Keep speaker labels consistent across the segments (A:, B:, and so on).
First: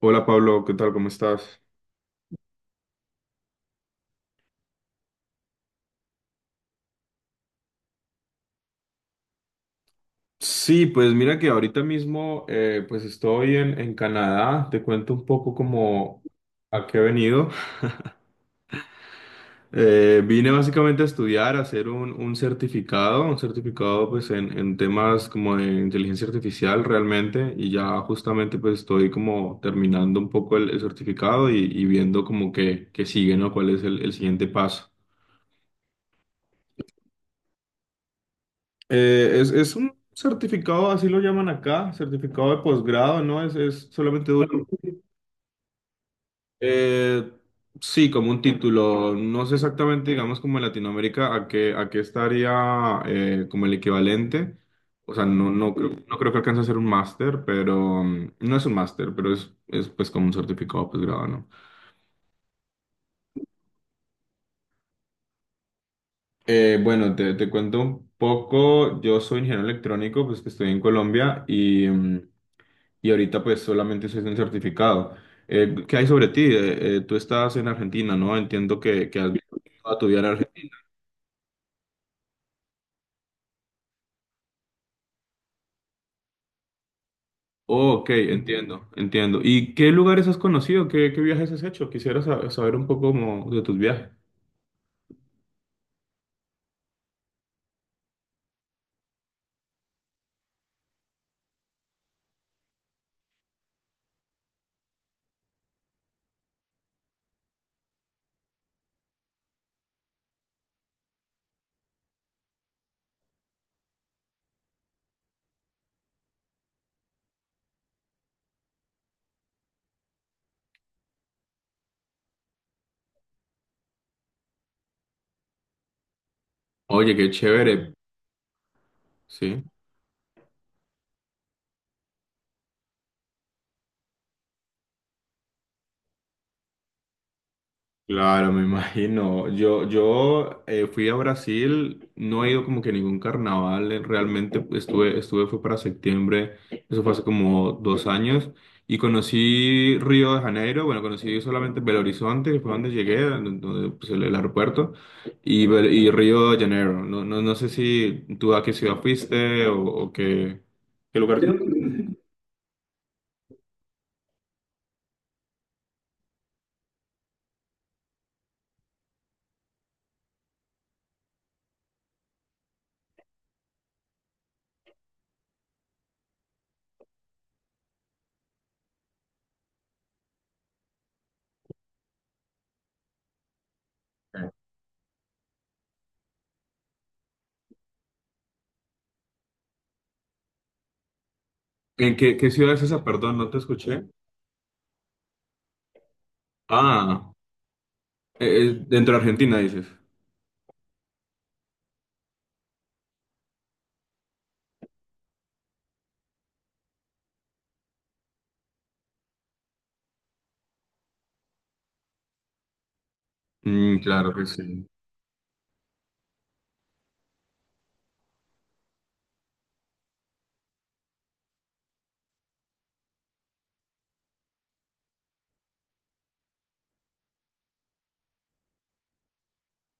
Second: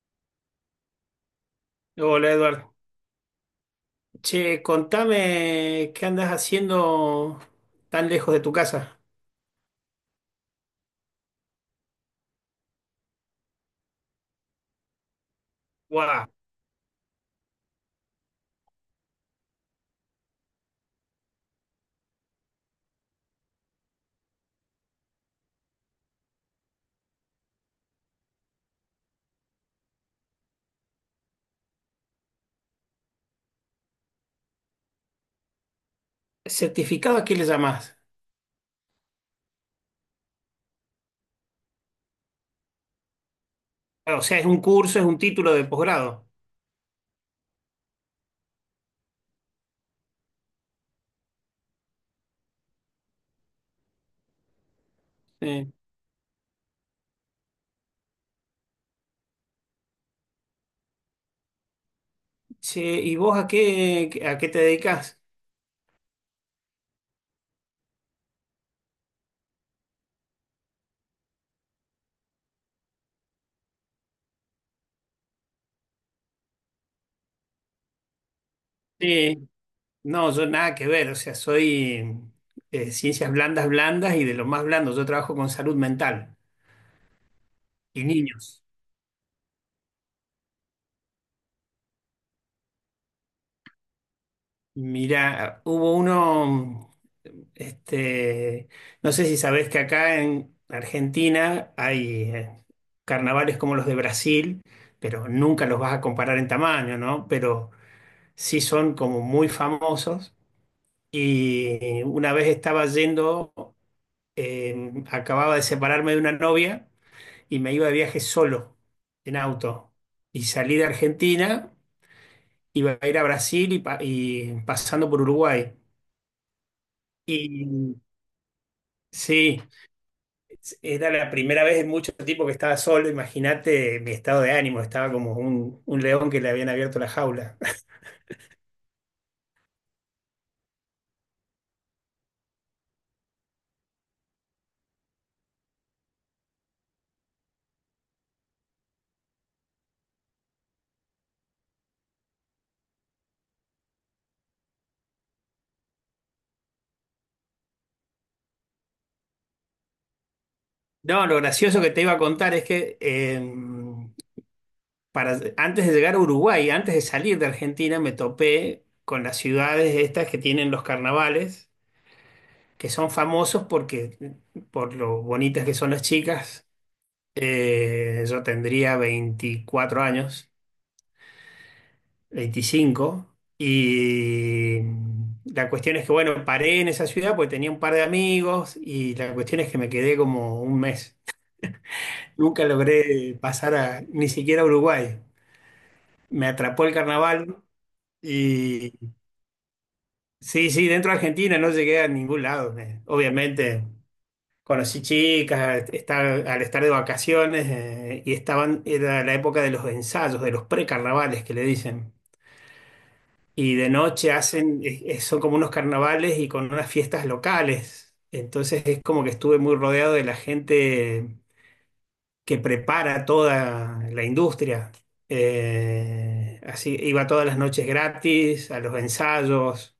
A: Hola Pablo, ¿qué tal? ¿Cómo estás?
B: Hola Eduardo. Che, contame qué andas haciendo tan lejos de tu casa.
A: Sí, pues mira que ahorita mismo pues estoy en Canadá. Te cuento un poco como
B: Guau.
A: a qué he venido. Vine básicamente a estudiar, a hacer un certificado, un certificado pues en temas como de inteligencia artificial realmente y ya justamente pues estoy como terminando un poco el certificado y viendo como que sigue, ¿no? ¿Cuál es el siguiente paso?
B: ¿Certificado a qué le llamás?
A: Es un certificado, así lo llaman acá, certificado de posgrado, ¿no? Es
B: Ah, o
A: solamente
B: sea, es
A: dura.
B: un curso, es un título de posgrado.
A: eh, sí, como un título. No sé exactamente, digamos, como en Latinoamérica, a qué estaría como el equivalente. O sea,
B: Eh,
A: creo, no creo que alcance a ser un máster, pero no es un máster, pero es pues como un certificado de posgrado, ¿no?
B: che, ¿y vos a qué, te dedicas?
A: Bueno, te cuento un poco. Yo soy ingeniero electrónico, pues que estoy en Colombia y... y ahorita pues solamente es un certificado. ¿Qué hay sobre ti? Tú estás en Argentina, ¿no? Entiendo que has vivido
B: Sí.
A: toda tu vida en
B: No, yo nada
A: Argentina.
B: que ver. O sea, soy ciencias blandas, blandas y de lo más blando. Yo trabajo con salud mental
A: Oh,
B: y
A: ok,
B: niños.
A: entiendo, entiendo. ¿Y qué lugares has conocido? ¿Qué viajes has hecho? Quisiera saber un poco como de tus viajes.
B: Mira, hubo uno, este, no sé si sabés que acá en Argentina hay carnavales como los de Brasil, pero nunca los vas a comparar en tamaño, ¿no? Pero sí son como muy famosos. Y una vez estaba yendo, acababa de separarme de una novia y me iba de viaje solo, en auto. Y salí de Argentina, iba a ir a Brasil y pasando por Uruguay.
A: Oye, qué chévere,
B: Y sí,
A: sí.
B: era la primera vez en mucho tiempo que estaba solo. Imagínate mi estado de ánimo, estaba como un león que le habían abierto la jaula.
A: Claro, me imagino. Yo fui a Brasil, no he ido como que a ningún carnaval, realmente estuve, fue para septiembre, eso fue hace como dos años, y conocí Río de Janeiro, bueno, conocí solamente Belo Horizonte, que fue donde llegué, donde, pues, el aeropuerto, y, y Río de Janeiro. No sé si tú a qué ciudad fuiste o qué
B: No, lo
A: lugar.
B: gracioso que te iba a contar es que antes de llegar a Uruguay, antes de salir de Argentina, me topé con las ciudades estas que tienen los carnavales, que son famosos porque por lo bonitas que son las chicas. Yo tendría 24 años, 25. Y la cuestión es que, bueno, paré en esa ciudad porque tenía un par de amigos y la cuestión es que me quedé como un mes.
A: ¿En qué
B: Nunca
A: ciudad es esa?
B: logré
A: Perdón, no te
B: pasar a,
A: escuché.
B: ni siquiera a Uruguay. Me atrapó el
A: Ah,
B: carnaval y
A: dentro de Argentina, dices.
B: sí, sí, dentro de Argentina no llegué a ningún lado. Obviamente conocí chicas, al estar de vacaciones, y estaban, era la época de los ensayos, de los precarnavales que le dicen. Y de
A: Mm,
B: noche
A: claro que
B: hacen,
A: sí.
B: son como unos carnavales y con unas fiestas locales. Entonces es como que estuve muy rodeado de la gente que prepara toda la industria. Así iba todas las noches gratis, a los ensayos.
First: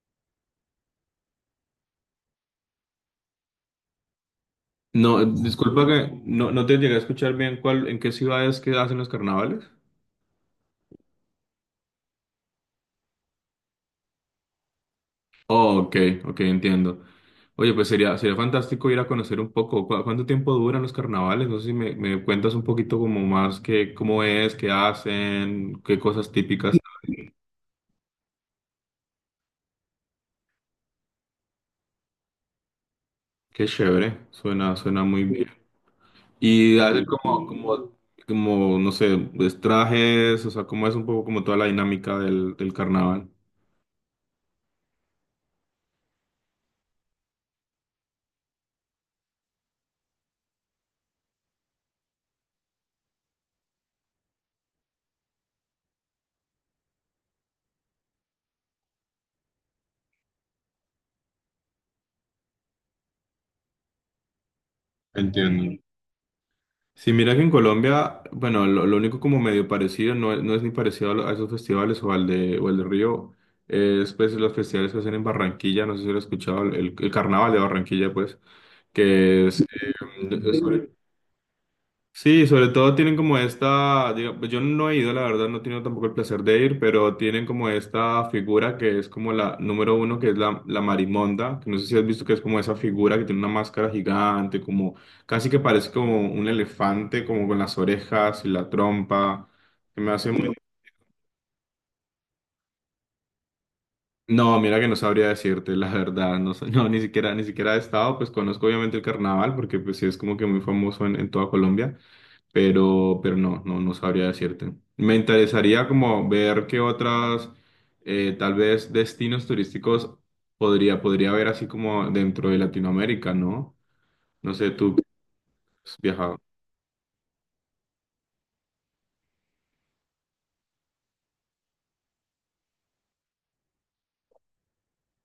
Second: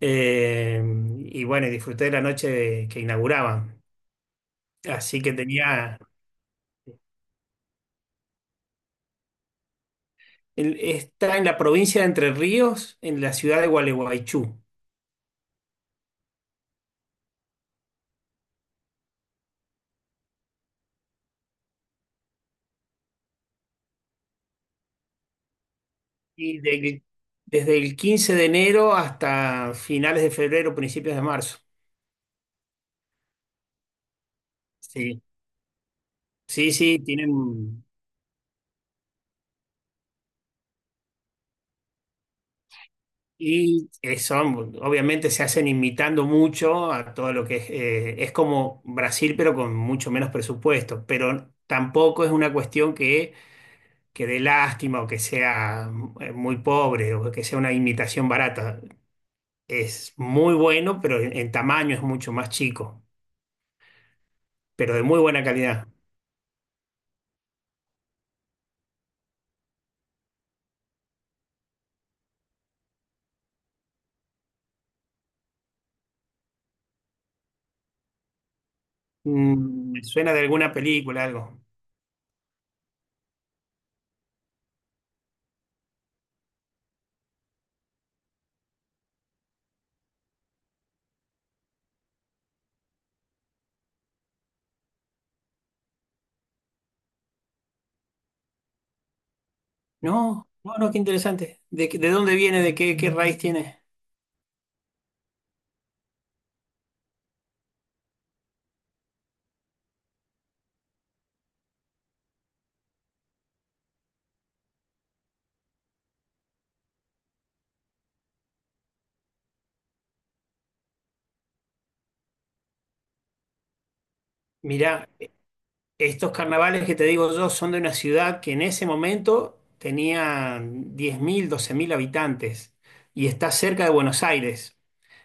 B: eh, y bueno, y disfruté de la noche que inauguraban.
A: No,
B: Así que
A: disculpa
B: tenía.
A: que no te llegué a escuchar bien cuál, en qué ciudades que hacen los carnavales.
B: El está en la provincia de Entre Ríos, en la ciudad de Gualeguaychú.
A: Oh, ok, ok, entiendo. Oye, pues sería fantástico ir a conocer un poco. ¿Cuánto tiempo duran los carnavales? No sé si me cuentas un poquito como más que cómo es, qué hacen, qué cosas
B: Y
A: típicas.
B: desde el 15 de enero hasta finales de febrero, principios de marzo.
A: Qué chévere, suena
B: Sí,
A: muy bien.
B: sí,
A: Y
B: sí,
A: hacen como,
B: tienen.
A: como, como, no sé, pues, trajes, o sea, cómo es un poco como toda la dinámica del carnaval.
B: Y son, obviamente se hacen imitando mucho a todo lo que es como Brasil, pero con mucho menos presupuesto. Pero tampoco es una cuestión que dé lástima o que sea muy pobre o que sea una imitación barata. Es muy bueno, pero en tamaño es mucho más chico, pero de muy buena
A: Entiendo.
B: calidad.
A: Sí, mira que en Colombia, bueno, lo único como medio parecido, no, es no es ni parecido a, a esos festivales o al de, o el de Río, es pues los festivales que hacen en Barranquilla, no sé si lo has escuchado, el carnaval de Barranquilla, pues, que es
B: Me suena de alguna
A: sobre,
B: película, algo.
A: Sí, sobre todo tienen como esta, pues yo no he ido, la verdad, no he tenido tampoco el placer de ir, pero tienen como esta figura que es como la número uno, que es la Marimonda, que no sé si has visto que es como esa figura que tiene una máscara gigante, como casi que parece como un elefante, como con las orejas y la trompa, que me hace
B: No,
A: muy...
B: no, no, qué interesante. ¿De dónde viene? ¿De qué raíz tiene?
A: No, mira que no sabría decirte, la verdad, no, sé- no, ni siquiera he estado, pues conozco obviamente el carnaval, porque pues sí es como que muy famoso en toda Colombia. Pero no sabría decirte. Me interesaría como ver qué otras, tal vez, destinos turísticos podría haber así como dentro de Latinoamérica, ¿no? No sé, tú que
B: Mirá,
A: has
B: estos
A: viajado.
B: carnavales que te digo yo son de una ciudad que en ese momento tenía 10.000, 12.000 habitantes y está cerca de Buenos Aires.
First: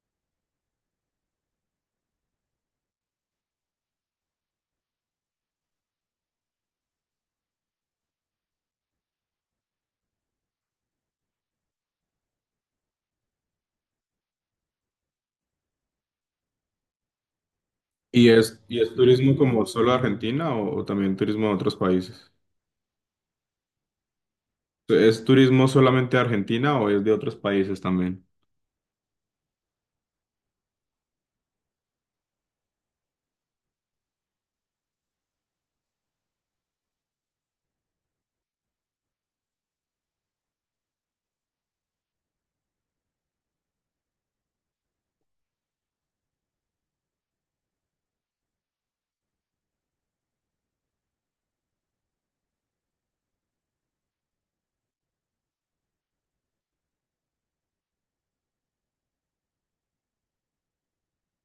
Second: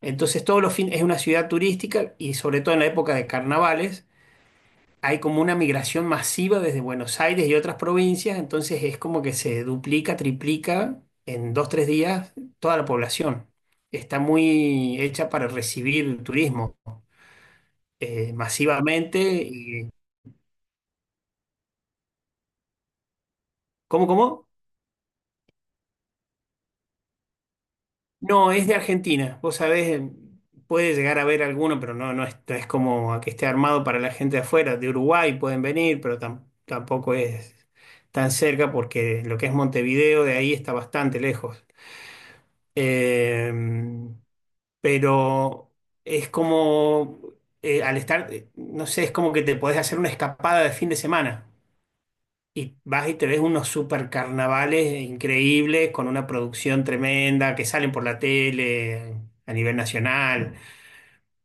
B: Entonces, todos los fines es una ciudad turística y sobre todo en la época de carnavales. Hay como una migración masiva desde Buenos Aires y otras provincias, entonces es como que se duplica, triplica en dos, tres días toda la población. Está muy hecha para recibir turismo,
A: ¿Y es
B: masivamente.
A: turismo como solo
B: Y,
A: de Argentina o también turismo de otros países?
B: ¿cómo?
A: ¿Es turismo solamente de Argentina o es de otros países también?
B: No, es de Argentina. Vos sabés, puede llegar a haber alguno, pero no, no es como a que esté armado para la gente de afuera. De Uruguay pueden venir, pero tampoco es tan cerca porque lo que es Montevideo de ahí está bastante lejos. Eh, pero es como, al estar, no sé, es como que te podés hacer una escapada de fin de semana y vas y te ves unos super carnavales increíbles con una producción tremenda que salen por la tele a nivel nacional.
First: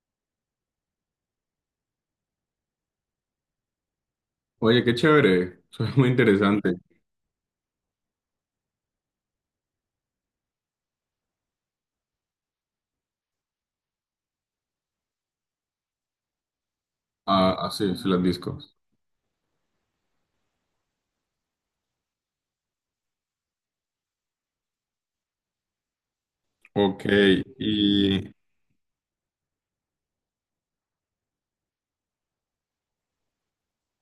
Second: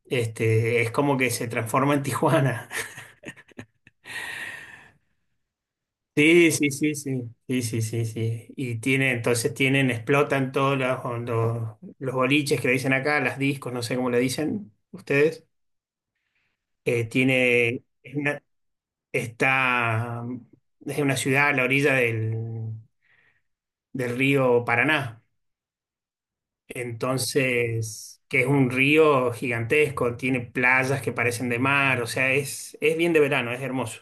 B: Es como que se transforma en Tijuana.
A: Oye, qué chévere, suena muy
B: Sí, sí,
A: interesante.
B: sí, sí, sí, sí, sí, sí. Y tiene, entonces tienen, explotan todos los boliches que le dicen acá, las discos, no sé cómo le dicen ustedes. Eh,
A: Ah, ah,
B: tiene,
A: sí, sí,
B: es
A: los
B: una,
A: discos.
B: está, es una ciudad a la orilla del río Paraná.
A: Ok,
B: Entonces,
A: y,
B: que es un río gigantesco, tiene playas que parecen de mar, o sea, es bien de verano, es hermoso.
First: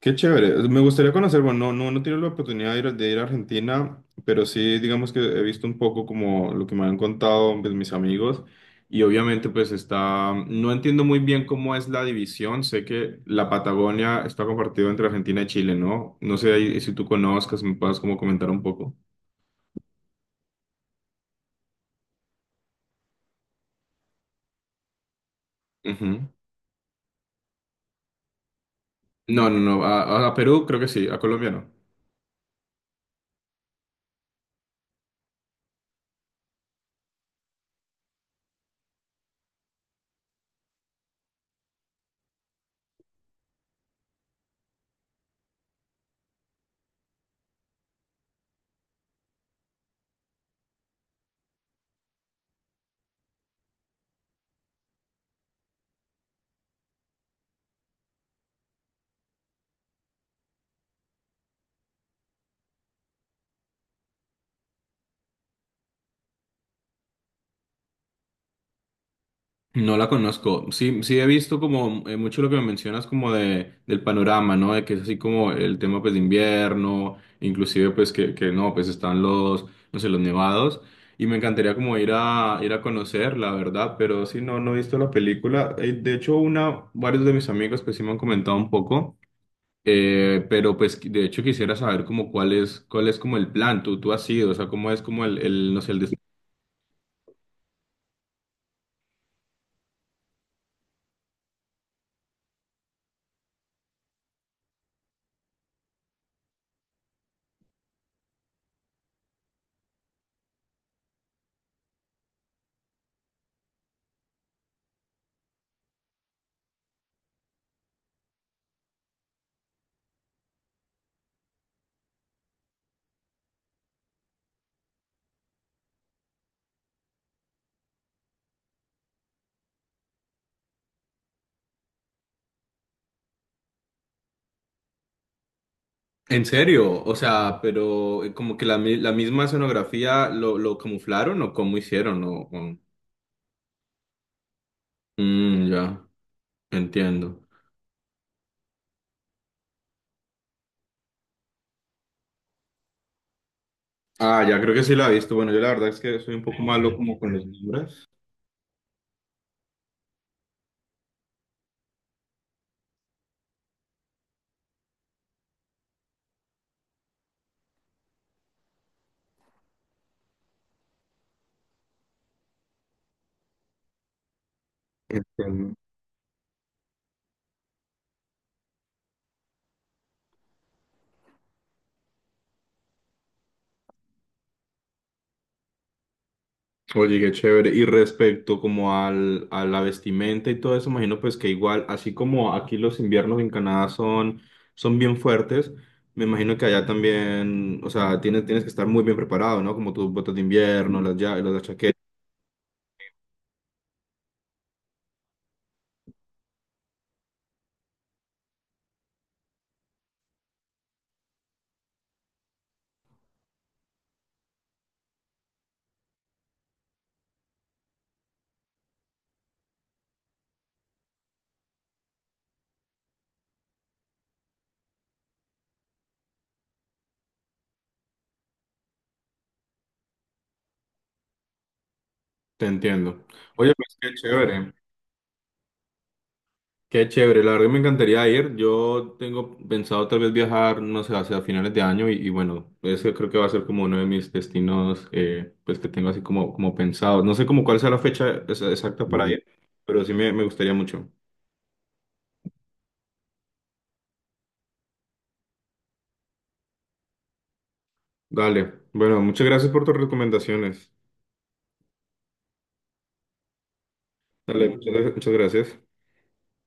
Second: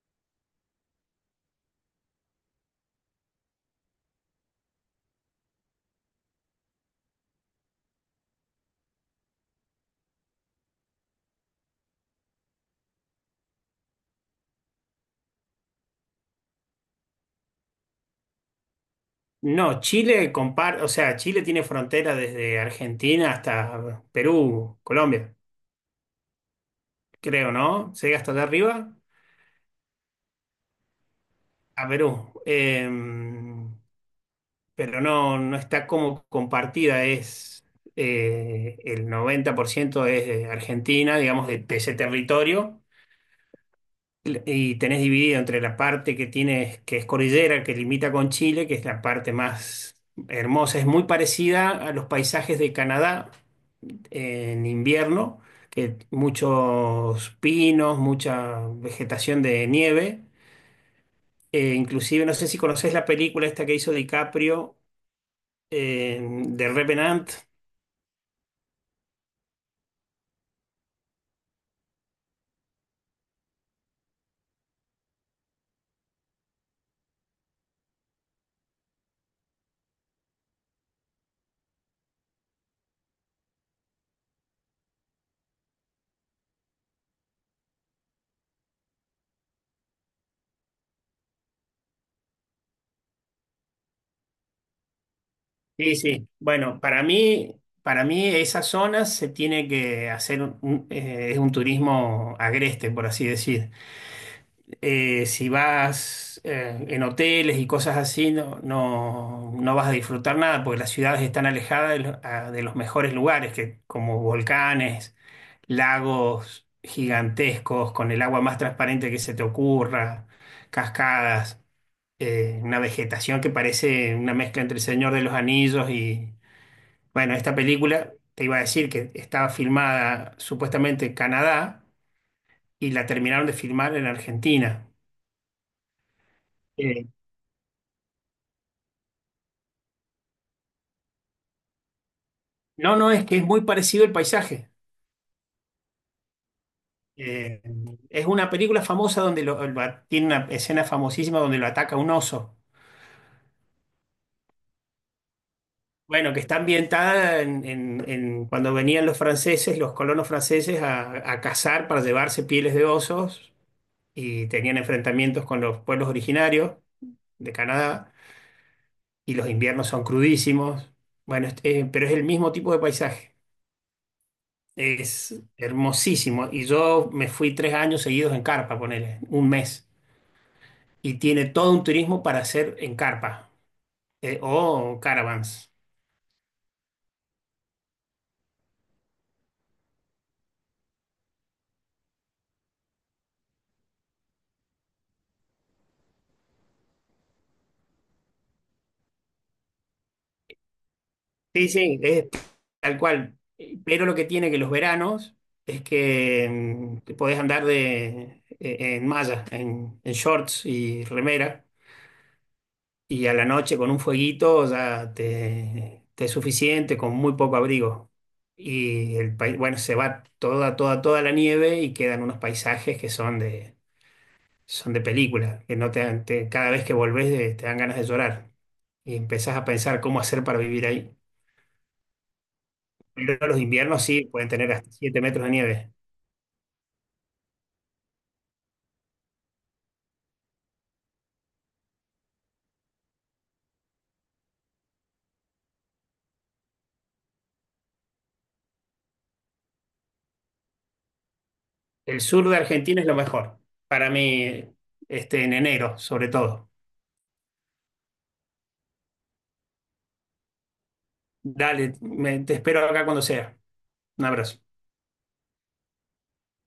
A: qué chévere. Me gustaría conocer, bueno, no he tenido la oportunidad de ir a Argentina, pero sí, digamos que he visto un poco como lo que me han contado pues, mis amigos y obviamente pues está, no entiendo muy bien cómo es la división. Sé que la Patagonia está compartida entre Argentina y Chile, ¿no? No sé ahí si tú conozcas, me puedas como comentar un poco.
B: No, o sea, Chile tiene frontera desde Argentina hasta Perú, Colombia,
A: Ujú.
B: creo, ¿no? Llega hasta allá arriba
A: No, no, no, a, a Perú creo que sí, a Colombia no.
B: a Perú. Em, pero no, no está como compartida, es el 90% es de Argentina, digamos, de ese territorio, y tenés dividido entre la parte que tiene, que es cordillera, que limita con Chile, que es la parte más hermosa, es muy parecida a los paisajes de Canadá en invierno, que muchos pinos, mucha vegetación de nieve. Inclusive, no sé si conocés la película esta que hizo DiCaprio, eh, de Revenant.
A: No la conozco. Sí, sí he visto como mucho lo que me mencionas como de del panorama, ¿no? De que es así como el tema pues de invierno, inclusive pues que no, pues están los, no sé, los nevados. Y me encantaría como ir a ir a conocer, la verdad, pero sí no, no he visto la película. De hecho, una, varios de mis amigos pues sí me han comentado un poco. Pero pues de hecho quisiera saber como cuál es como el plan, tú has ido, o sea, cómo es como el no sé,
B: Sí,
A: el
B: sí. Bueno, para mí esa zona se tiene que hacer un, es un turismo agreste, por así decir. Si vas en hoteles y cosas así, no, no, no vas a disfrutar nada, porque las ciudades están alejadas de, de los mejores lugares, que, como volcanes, lagos gigantescos, con el agua más transparente que se te ocurra, cascadas, una vegetación que parece una mezcla entre el Señor de los Anillos. Bueno, esta película, te iba a decir que estaba filmada supuestamente en Canadá y la terminaron de filmar en Argentina.
A: En serio,
B: Eh,
A: o sea, pero como que la misma escenografía lo camuflaron o cómo hicieron, o-
B: no, no, es que es muy parecido el paisaje.
A: Mm, ya, entiendo.
B: Eh, es una película famosa donde tiene una escena famosísima donde lo ataca un oso.
A: Ah, ya creo que sí la he visto. Bueno, yo la verdad es que soy
B: Bueno, que
A: un
B: está
A: poco malo como con
B: ambientada
A: los
B: en, en-
A: nombres.
B: en cuando venían los franceses, los colonos franceses, a cazar para llevarse pieles de osos y tenían enfrentamientos con los pueblos originarios de Canadá. Y los inviernos son crudísimos. Bueno, pero es el mismo tipo de paisaje. Es
A: Este,
B: hermosísimo. Y yo me fui 3 años seguidos en carpa, ponele, un mes. Y tiene todo un turismo para hacer en carpa, o caravans.
A: oye, qué chévere. Y respecto como al, a la vestimenta y todo eso, imagino pues que igual, así como aquí los inviernos en Canadá son, son bien fuertes, me imagino que allá también, o sea, tienes que estar muy bien preparado, ¿no? Como tus botas de invierno, las, ya, las
B: Sí, sí,
A: chaquetas.
B: es tal cual. Pero lo que tiene que los veranos es que te podés andar de, en malla, en shorts y remera. Y a la noche con un fueguito ya te es suficiente, con muy poco abrigo. Y el país, bueno, se va toda, toda, toda la nieve y quedan unos paisajes que son de, película, que no te, dan- te- cada vez que volvés, te dan ganas de llorar y empezás a pensar cómo hacer para vivir ahí.
A: Te entiendo.
B: Pero los
A: Oye, pues
B: inviernos
A: qué
B: sí pueden tener
A: chévere,
B: hasta 7 metros de nieve.
A: qué chévere. La verdad que me encantaría ir. Yo tengo pensado tal vez viajar, no sé, hacia finales de año y bueno, ese creo que va a ser como uno de mis destinos, pues que tengo así como, como pensado. No sé como cuál sea la fecha exacta para ir, pero sí me gustaría mucho.
B: El sur de Argentina es lo mejor, para mí, en enero, sobre todo.
A: Dale. Bueno, muchas gracias por tus recomendaciones.
B: Dale, te espero acá cuando sea. Un abrazo.
A: Dale, muchas muchas gracias.